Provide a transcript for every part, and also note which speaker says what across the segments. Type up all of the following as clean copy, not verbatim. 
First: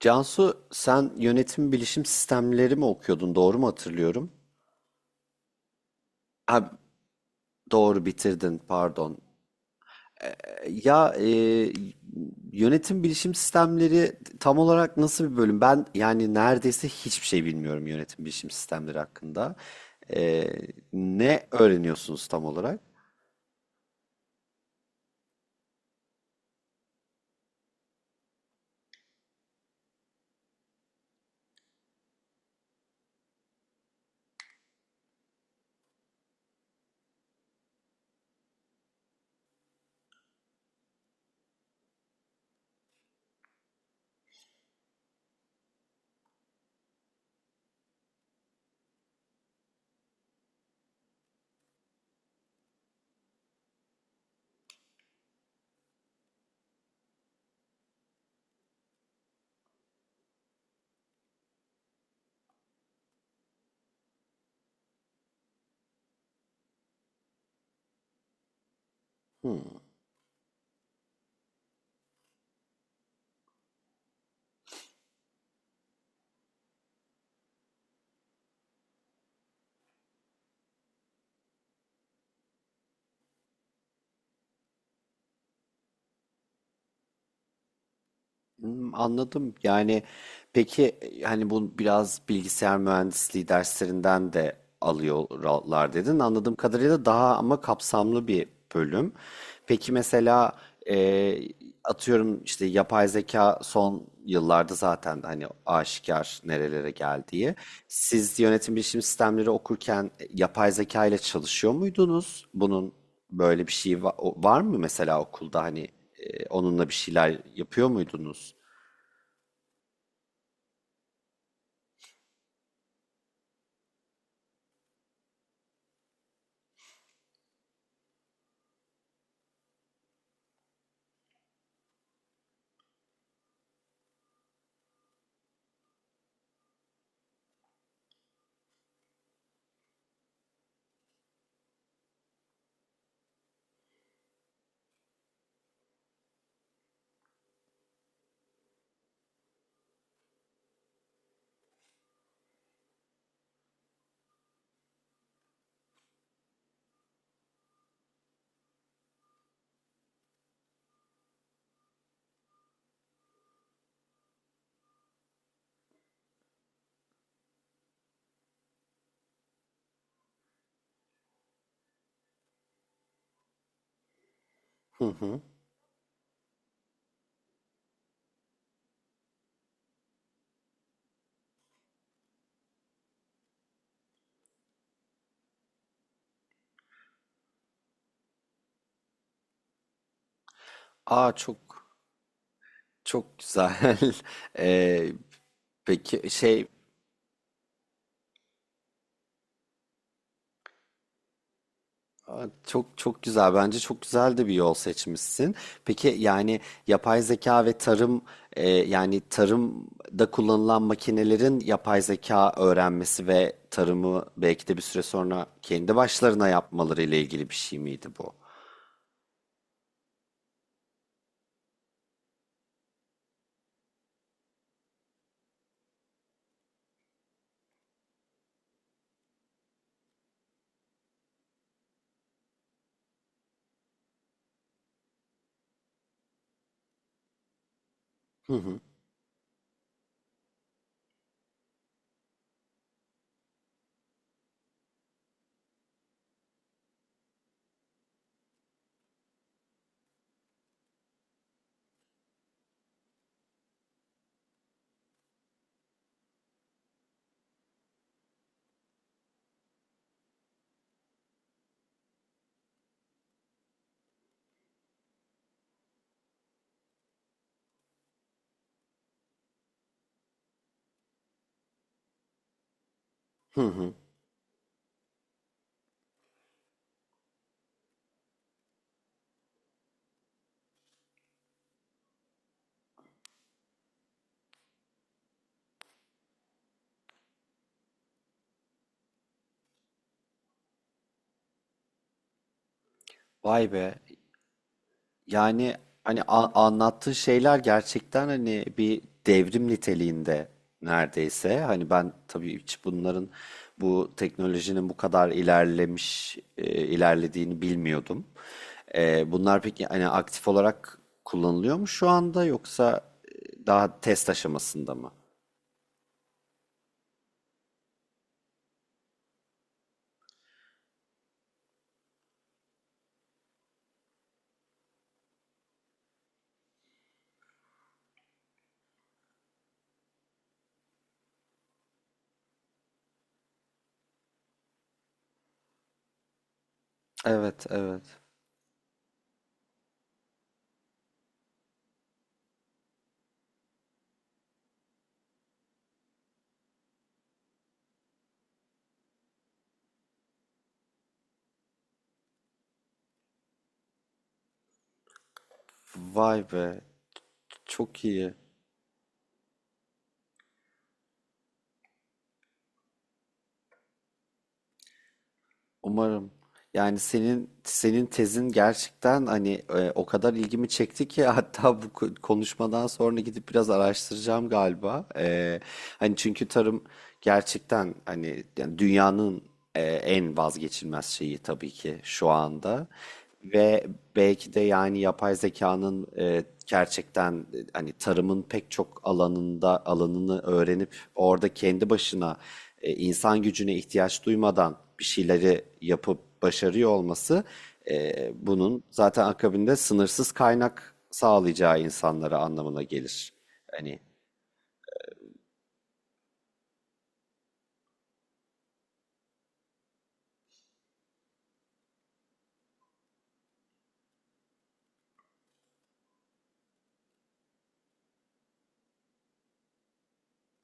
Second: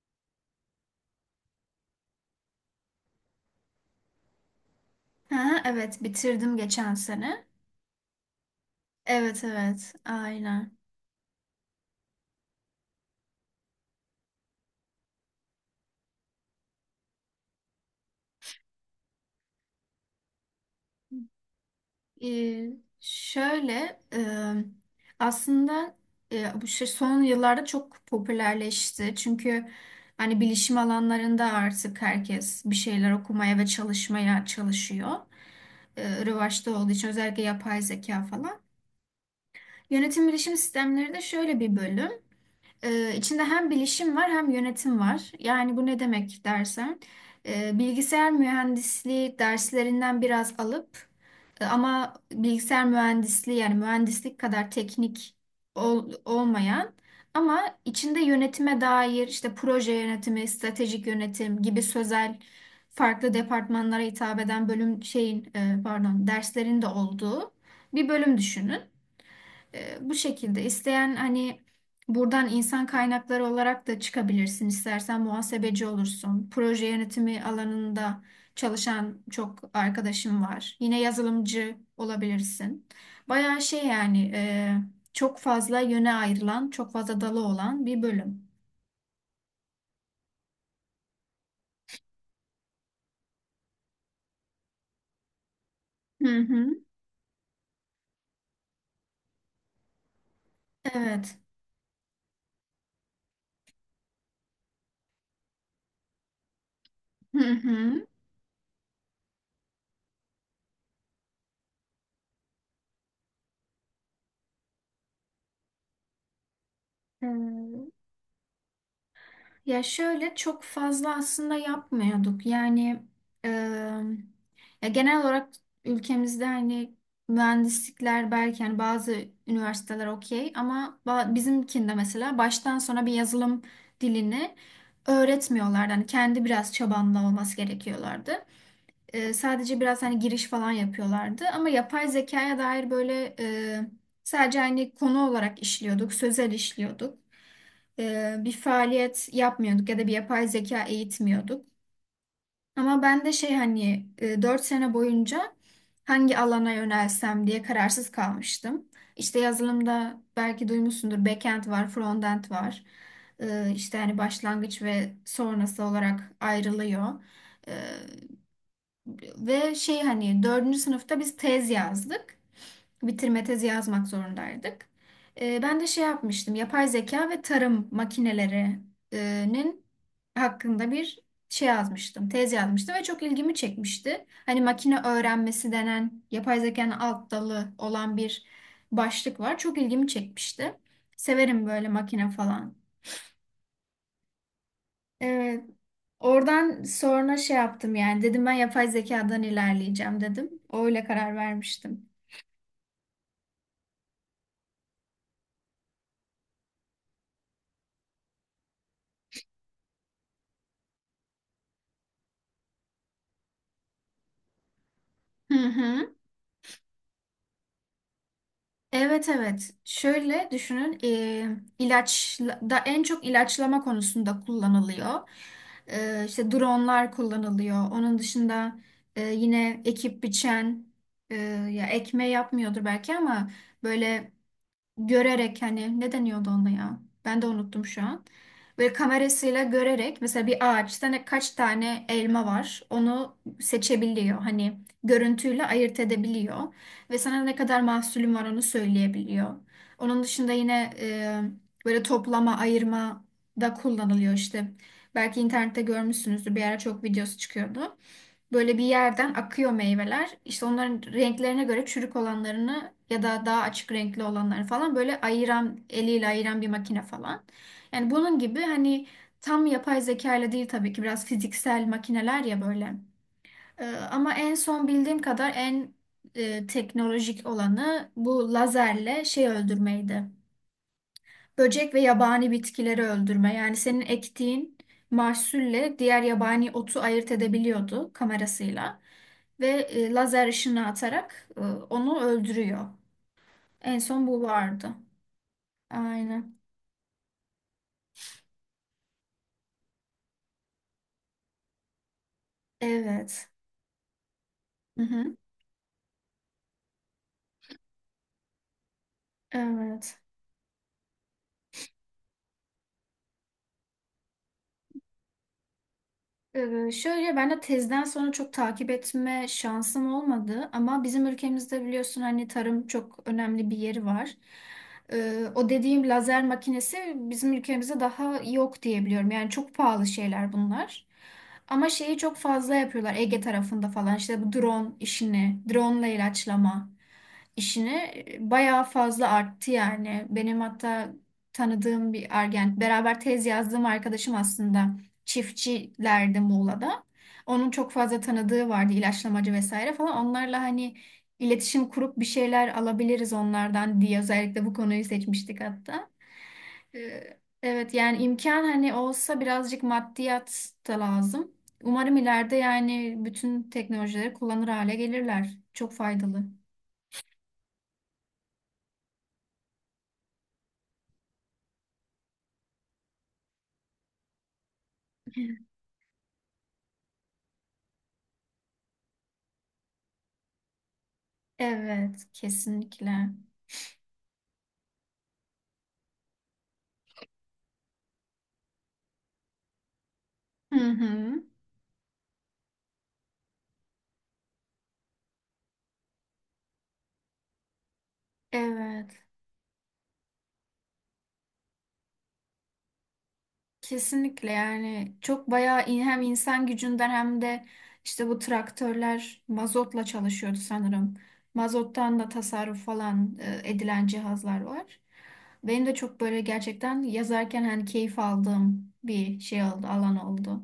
Speaker 1: Cansu, sen yönetim bilişim sistemleri mi okuyordun, doğru mu hatırlıyorum?
Speaker 2: Ha, evet, bitirdim
Speaker 1: Ha,
Speaker 2: geçen sene.
Speaker 1: doğru bitirdin, pardon.
Speaker 2: Evet, evet,
Speaker 1: E,
Speaker 2: aynen.
Speaker 1: Ya e, Yönetim bilişim sistemleri tam olarak nasıl bir bölüm? Ben yani neredeyse hiçbir şey bilmiyorum yönetim bilişim sistemleri hakkında. E, Ne öğreniyorsunuz tam
Speaker 2: Ee,
Speaker 1: olarak?
Speaker 2: Şöyle aslında bu şey son yıllarda çok popülerleşti. Çünkü hani bilişim alanlarında artık herkes bir şeyler okumaya ve çalışmaya çalışıyor. Revaçta olduğu için özellikle yapay zeka falan. Yönetim bilişim sistemleri de şöyle bir bölüm. İçinde hem bilişim var hem yönetim var. Yani bu ne demek dersen, bilgisayar mühendisliği derslerinden biraz alıp ama bilgisayar mühendisliği yani mühendislik kadar teknik olmayan ama içinde yönetime dair işte proje yönetimi, stratejik yönetim gibi sözel farklı departmanlara hitap eden bölüm şeyin pardon derslerin de olduğu bir bölüm düşünün.
Speaker 1: Hmm.
Speaker 2: Bu şekilde isteyen hani buradan insan kaynakları olarak da çıkabilirsin. İstersen muhasebeci olursun. Proje yönetimi alanında çalışan çok arkadaşım var. Yine yazılımcı olabilirsin. Bayağı şey yani, çok fazla yöne ayrılan, çok fazla dalı olan bir bölüm.
Speaker 1: Hmm, anladım. Yani peki, hani bu biraz bilgisayar mühendisliği derslerinden de alıyorlar dedin.
Speaker 2: Hı
Speaker 1: Anladığım
Speaker 2: hı.
Speaker 1: kadarıyla daha ama kapsamlı bir bölüm. Peki mesela, e,
Speaker 2: Evet.
Speaker 1: atıyorum işte yapay zeka son yıllarda zaten hani aşikar nerelere geldiği.
Speaker 2: Hı
Speaker 1: Siz yönetim bilişim sistemleri okurken, yapay zeka ile çalışıyor muydunuz? Bunun böyle bir şeyi var mı mesela okulda, hani, onunla bir şeyler yapıyor
Speaker 2: hı.
Speaker 1: muydunuz?
Speaker 2: Ya şöyle çok fazla aslında yapmıyorduk. Yani e, ya genel olarak ülkemizde hani mühendislikler belki hani bazı üniversiteler okey ama bizimkinde mesela baştan sona bir yazılım dilini öğretmiyorlardı. Hani kendi biraz çabanla olması gerekiyorlardı. E, sadece biraz hani giriş falan yapıyorlardı. Ama yapay zekaya dair böyle, sadece hani konu olarak işliyorduk, sözel işliyorduk, bir faaliyet yapmıyorduk ya da bir yapay zeka eğitmiyorduk. Ama ben de şey hani 4 sene boyunca hangi alana yönelsem diye kararsız kalmıştım. İşte yazılımda belki duymuşsundur backend var, frontend var. E, işte hani başlangıç ve sonrası olarak ayrılıyor. E, Ve şey hani dördüncü sınıfta biz tez yazdık, bitirme tezi yazmak zorundaydık.
Speaker 1: Hı hı.
Speaker 2: Ben de şey yapmıştım, yapay zeka ve tarım makinelerinin hakkında bir şey yazmıştım, tez yazmıştım ve çok ilgimi çekmişti. Hani makine öğrenmesi denen yapay zekanın alt dalı olan bir başlık var. Çok ilgimi çekmişti.
Speaker 1: Aa,
Speaker 2: Severim
Speaker 1: çok
Speaker 2: böyle makine falan.
Speaker 1: çok güzel. Ee,
Speaker 2: Evet.
Speaker 1: peki şey
Speaker 2: Oradan sonra şey yaptım, yani dedim ben yapay zekadan ilerleyeceğim dedim. Öyle karar vermiştim.
Speaker 1: Aa, çok çok güzel. Bence çok güzel de bir yol seçmişsin. Peki yani, yapay zeka ve tarım, yani tarımda kullanılan makinelerin yapay zeka öğrenmesi ve tarımı belki de bir süre sonra
Speaker 2: Hı
Speaker 1: kendi
Speaker 2: hı.
Speaker 1: başlarına yapmaları ile ilgili bir şey miydi bu?
Speaker 2: Evet, evet. Şöyle düşünün, ilaç da en çok ilaçlama konusunda kullanılıyor. E, işte dronlar kullanılıyor. Onun dışında yine ekip biçen, e, ya ekmeği yapmıyordur belki ama böyle görerek hani ne deniyordu ona ya? Ben de unuttum şu an.
Speaker 1: Hı hı.
Speaker 2: Böyle kamerasıyla görerek mesela bir ağaçta ne kaç tane elma var onu seçebiliyor. Hani görüntüyle ayırt edebiliyor ve sana ne kadar mahsulün var onu söyleyebiliyor. Onun dışında yine böyle toplama, ayırma da kullanılıyor işte. Belki internette görmüşsünüzdür. Bir ara çok videosu çıkıyordu. Böyle bir yerden akıyor meyveler. İşte onların renklerine göre çürük olanlarını ya da daha açık renkli olanları falan böyle ayıran, eliyle ayıran bir makine falan. Yani bunun gibi hani tam yapay zeka ile değil tabii ki, biraz fiziksel makineler ya böyle.
Speaker 1: Hı hı.
Speaker 2: Ama en son bildiğim kadar en teknolojik olanı bu lazerle şey öldürmeydi. Böcek ve yabani bitkileri öldürme. Yani senin ektiğin mahsulle diğer yabani otu ayırt edebiliyordu kamerasıyla. Ve lazer ışını atarak onu öldürüyor.
Speaker 1: Vay be.
Speaker 2: En son bu vardı.
Speaker 1: Yani hani
Speaker 2: Aynen.
Speaker 1: anlattığı şeyler gerçekten hani bir devrim niteliğinde neredeyse. Hani ben tabii hiç bunların,
Speaker 2: Evet.
Speaker 1: bu teknolojinin bu
Speaker 2: Hı
Speaker 1: kadar
Speaker 2: hı.
Speaker 1: ilerlemiş, ilerlediğini bilmiyordum. Bunlar peki hani
Speaker 2: Evet.
Speaker 1: aktif olarak kullanılıyor mu şu anda, yoksa daha test aşamasında mı?
Speaker 2: Şöyle ben de tezden sonra çok takip etme şansım olmadı ama bizim ülkemizde biliyorsun hani tarım çok önemli bir yeri var. O dediğim lazer makinesi bizim ülkemizde daha yok diye biliyorum. Yani çok pahalı şeyler bunlar. Ama şeyi çok fazla yapıyorlar Ege tarafında falan, işte bu drone işini, drone ile ilaçlama
Speaker 1: Evet,
Speaker 2: işini
Speaker 1: evet.
Speaker 2: bayağı fazla arttı yani. Benim hatta tanıdığım bir argen beraber tez yazdığım arkadaşım aslında çiftçilerdi Muğla'da. Onun çok fazla tanıdığı vardı ilaçlamacı vesaire falan. Onlarla hani iletişim kurup bir şeyler alabiliriz onlardan diye özellikle bu konuyu seçmiştik hatta.
Speaker 1: Vay be.
Speaker 2: Evet
Speaker 1: Çok
Speaker 2: yani
Speaker 1: iyi.
Speaker 2: imkan hani olsa birazcık maddiyat da lazım. Umarım ileride yani bütün teknolojileri kullanır hale gelirler. Çok
Speaker 1: Umarım.
Speaker 2: faydalı.
Speaker 1: Yani senin tezin gerçekten hani, o kadar ilgimi çekti ki hatta bu konuşmadan sonra gidip biraz araştıracağım galiba. Hani çünkü tarım gerçekten hani yani dünyanın, en vazgeçilmez şeyi tabii ki
Speaker 2: Evet,
Speaker 1: şu anda.
Speaker 2: kesinlikle.
Speaker 1: Ve belki de yani yapay zekanın, gerçekten, hani tarımın pek çok alanında alanını
Speaker 2: Hı
Speaker 1: öğrenip
Speaker 2: hı.
Speaker 1: orada kendi başına, insan gücüne ihtiyaç duymadan bir şeyleri yapıp başarıyor olması, bunun
Speaker 2: Evet.
Speaker 1: zaten akabinde sınırsız kaynak sağlayacağı insanlara anlamına gelir. Hani
Speaker 2: Kesinlikle yani, çok bayağı hem insan gücünden hem de işte bu traktörler mazotla çalışıyordu sanırım. Mazottan da tasarruf falan edilen cihazlar var. Benim de çok böyle gerçekten yazarken hani keyif aldığım bir şey oldu, alan oldu.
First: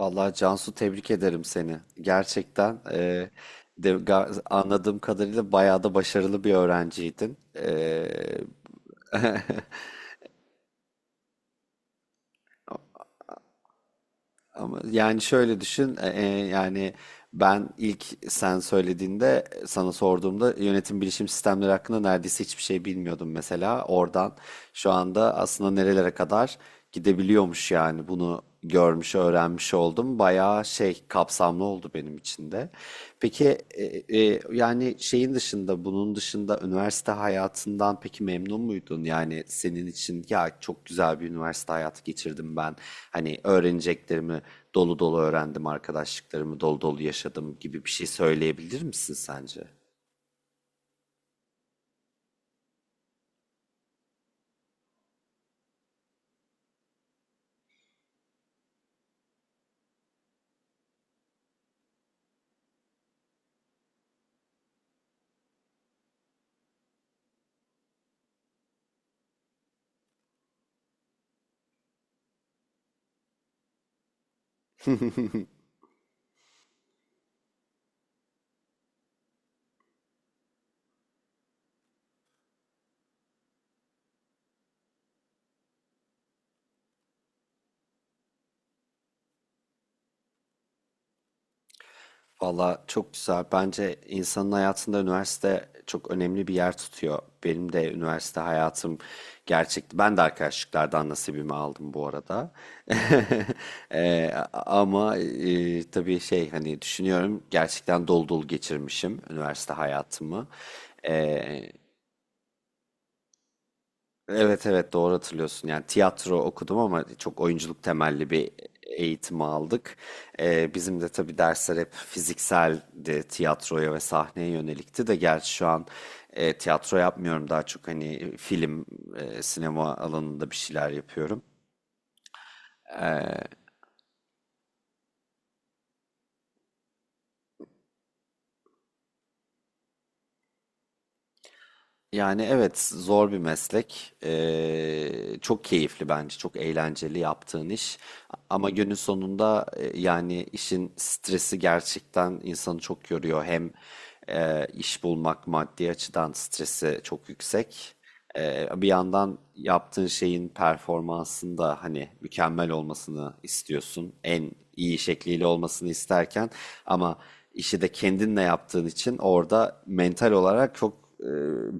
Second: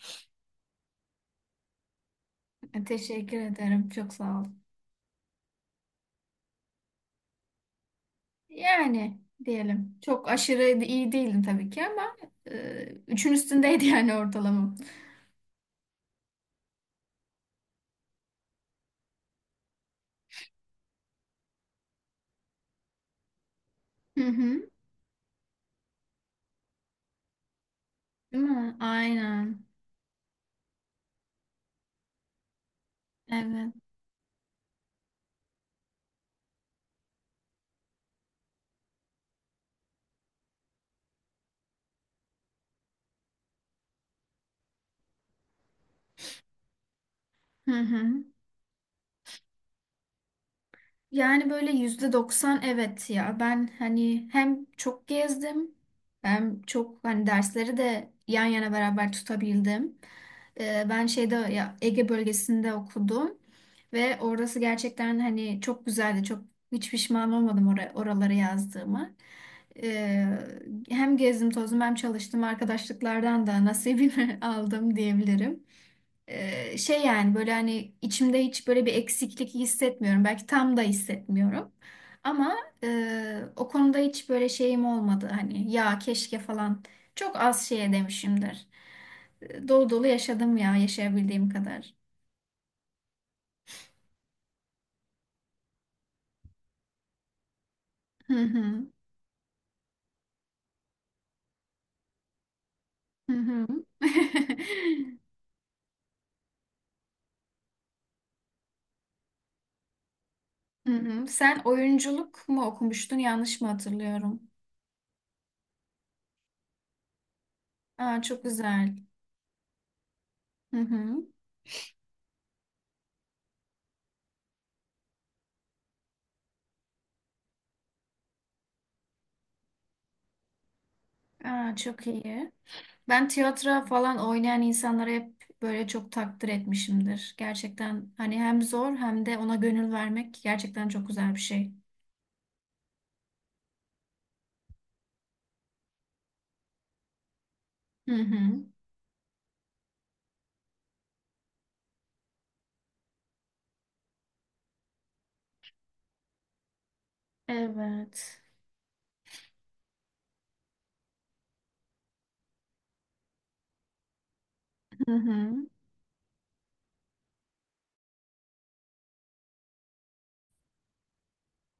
Speaker 1: vallahi Cansu, tebrik ederim seni. Gerçekten,
Speaker 2: Teşekkür ederim. Çok sağ ol.
Speaker 1: anladığım kadarıyla bayağı da başarılı bir öğrenciydin.
Speaker 2: Yani diyelim çok aşırı iyi değildim tabii ki, ama üçün üstündeydi yani ortalamam.
Speaker 1: Ama yani şöyle düşün, yani ben ilk sen söylediğinde sana sorduğumda yönetim bilişim sistemleri hakkında neredeyse hiçbir şey bilmiyordum mesela.
Speaker 2: Hı
Speaker 1: Oradan
Speaker 2: hı.
Speaker 1: şu anda aslında nerelere kadar gidebiliyormuş yani, bunu
Speaker 2: Değil mi?
Speaker 1: görmüş,
Speaker 2: Aynen.
Speaker 1: öğrenmiş oldum. Bayağı şey kapsamlı oldu benim içinde. Peki
Speaker 2: Evet.
Speaker 1: e, e, yani şeyin dışında, bunun dışında üniversite hayatından peki memnun muydun? Yani senin için "ya çok güzel bir üniversite hayatı geçirdim ben. Hani öğreneceklerimi dolu dolu öğrendim, arkadaşlıklarımı dolu dolu yaşadım"
Speaker 2: Hı
Speaker 1: gibi bir şey
Speaker 2: hı.
Speaker 1: söyleyebilir misin sence?
Speaker 2: Yani böyle %90 evet ya. Ben hani hem çok gezdim hem çok hani dersleri de yan yana beraber tutabildim. Ben şeyde ya Ege bölgesinde okudum ve orası gerçekten hani çok güzeldi. Çok, hiç pişman olmadım oraya, oraları yazdığımı. Ee, Hem gezdim tozdum hem çalıştım, arkadaşlıklardan da nasibimi aldım diyebilirim. Şey yani böyle hani içimde hiç böyle bir eksiklik hissetmiyorum. Belki tam da hissetmiyorum. Ama o konuda hiç böyle şeyim olmadı. Hani ya keşke falan çok az şeye demişimdir. Dolu dolu yaşadım ya, yaşayabildiğim kadar.
Speaker 1: Valla çok güzel. Bence insanın hayatında üniversite çok önemli bir yer tutuyor. Benim de
Speaker 2: Hı
Speaker 1: üniversite
Speaker 2: hı.
Speaker 1: hayatım gerçekti. Ben de arkadaşlıklardan nasibimi aldım bu arada.
Speaker 2: Hı hı.
Speaker 1: Eee, ama eee, tabii şey hani, düşünüyorum, gerçekten dolu dolu geçirmişim üniversite hayatımı.
Speaker 2: Hı hı. Sen
Speaker 1: Ee,
Speaker 2: oyunculuk mu okumuştun? Yanlış mı hatırlıyorum?
Speaker 1: Evet evet, doğru hatırlıyorsun. Yani tiyatro okudum ama çok oyunculuk
Speaker 2: Aa
Speaker 1: temelli
Speaker 2: çok
Speaker 1: bir
Speaker 2: güzel.
Speaker 1: eğitimi aldık.
Speaker 2: Hı
Speaker 1: Bizim de
Speaker 2: hı.
Speaker 1: tabii dersler hep fizikseldi, tiyatroya ve sahneye yönelikti de, gerçi şu an tiyatro yapmıyorum, daha çok hani film, sinema alanında bir şeyler yapıyorum.
Speaker 2: Aa çok iyi. Ben tiyatro falan oynayan insanlara hep böyle çok takdir etmişimdir. Gerçekten hani hem zor hem de ona gönül vermek gerçekten çok güzel bir şey.
Speaker 1: Yani evet, zor bir meslek. Çok keyifli bence. Çok eğlenceli yaptığın iş.
Speaker 2: Hı hı.
Speaker 1: Ama günün sonunda, yani işin stresi gerçekten insanı çok yoruyor. Hem iş bulmak maddi açıdan stresi çok yüksek.
Speaker 2: Evet.
Speaker 1: Bir yandan yaptığın şeyin performansında hani mükemmel olmasını istiyorsun. En iyi
Speaker 2: Hı
Speaker 1: şekliyle
Speaker 2: hı.
Speaker 1: olmasını isterken, ama işi de kendinle yaptığın için orada mental olarak çok, e,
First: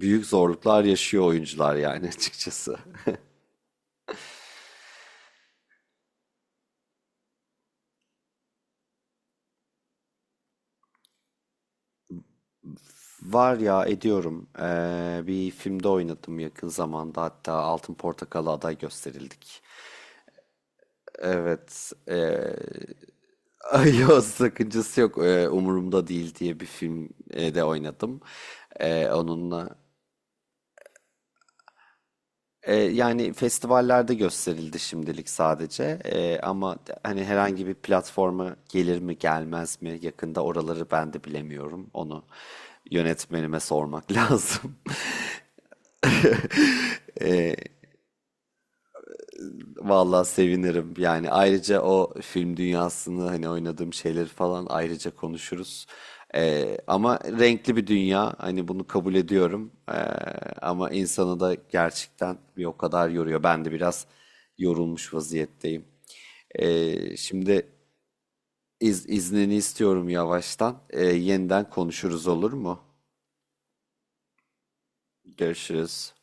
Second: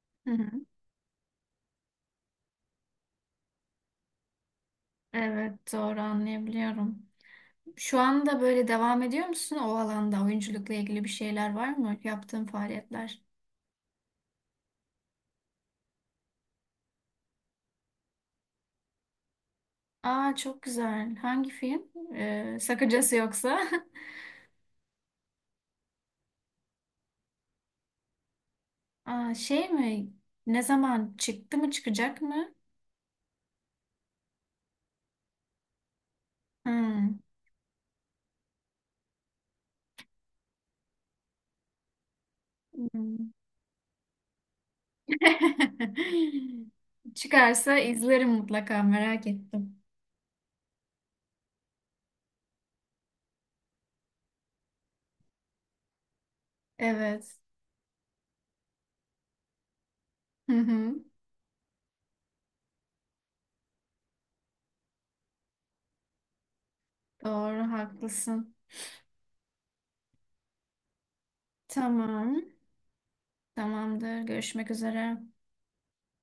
Speaker 1: büyük
Speaker 2: Hı hı.
Speaker 1: zorluklar yaşıyor oyuncular yani açıkçası.
Speaker 2: Evet, doğru anlayabiliyorum. Şu anda böyle devam ediyor musun o alanda? Oyunculukla ilgili bir şeyler var mı? Yaptığın faaliyetler.
Speaker 1: Var ya, ediyorum. Bir filmde oynadım yakın zamanda, hatta Altın Portakal'a aday gösterildik.
Speaker 2: Aa çok güzel. Hangi film?
Speaker 1: Evet.
Speaker 2: Sakıncası yoksa.
Speaker 1: Ay, yok, sakıncası yok. Umurumda Değil diye bir filmde oynadım,
Speaker 2: Aa, şey
Speaker 1: Onunla.
Speaker 2: mi? Ne zaman çıktı mı çıkacak mı?
Speaker 1: Yani festivallerde gösterildi şimdilik sadece. Ama
Speaker 2: Hmm.
Speaker 1: hani herhangi bir platforma gelir mi gelmez mi yakında, oraları ben de bilemiyorum, onu
Speaker 2: Hmm.
Speaker 1: yönetmenime sormak lazım.
Speaker 2: Çıkarsa izlerim mutlaka, merak ettim.
Speaker 1: Vallahi sevinirim. Yani ayrıca o film dünyasını, hani oynadığım şeyleri falan ayrıca konuşuruz. Ama
Speaker 2: Evet.
Speaker 1: renkli bir dünya. Hani bunu kabul ediyorum.
Speaker 2: Hı
Speaker 1: Ama
Speaker 2: hı.
Speaker 1: insanı da gerçekten bir o kadar yoruyor. Ben de biraz yorulmuş vaziyetteyim. Ee, şimdi
Speaker 2: Doğru haklısın.
Speaker 1: iz, iznini istiyorum yavaştan. Yeniden konuşuruz,
Speaker 2: Tamam.
Speaker 1: olur mu?
Speaker 2: Tamamdır. Görüşmek üzere.
Speaker 1: Görüşürüz.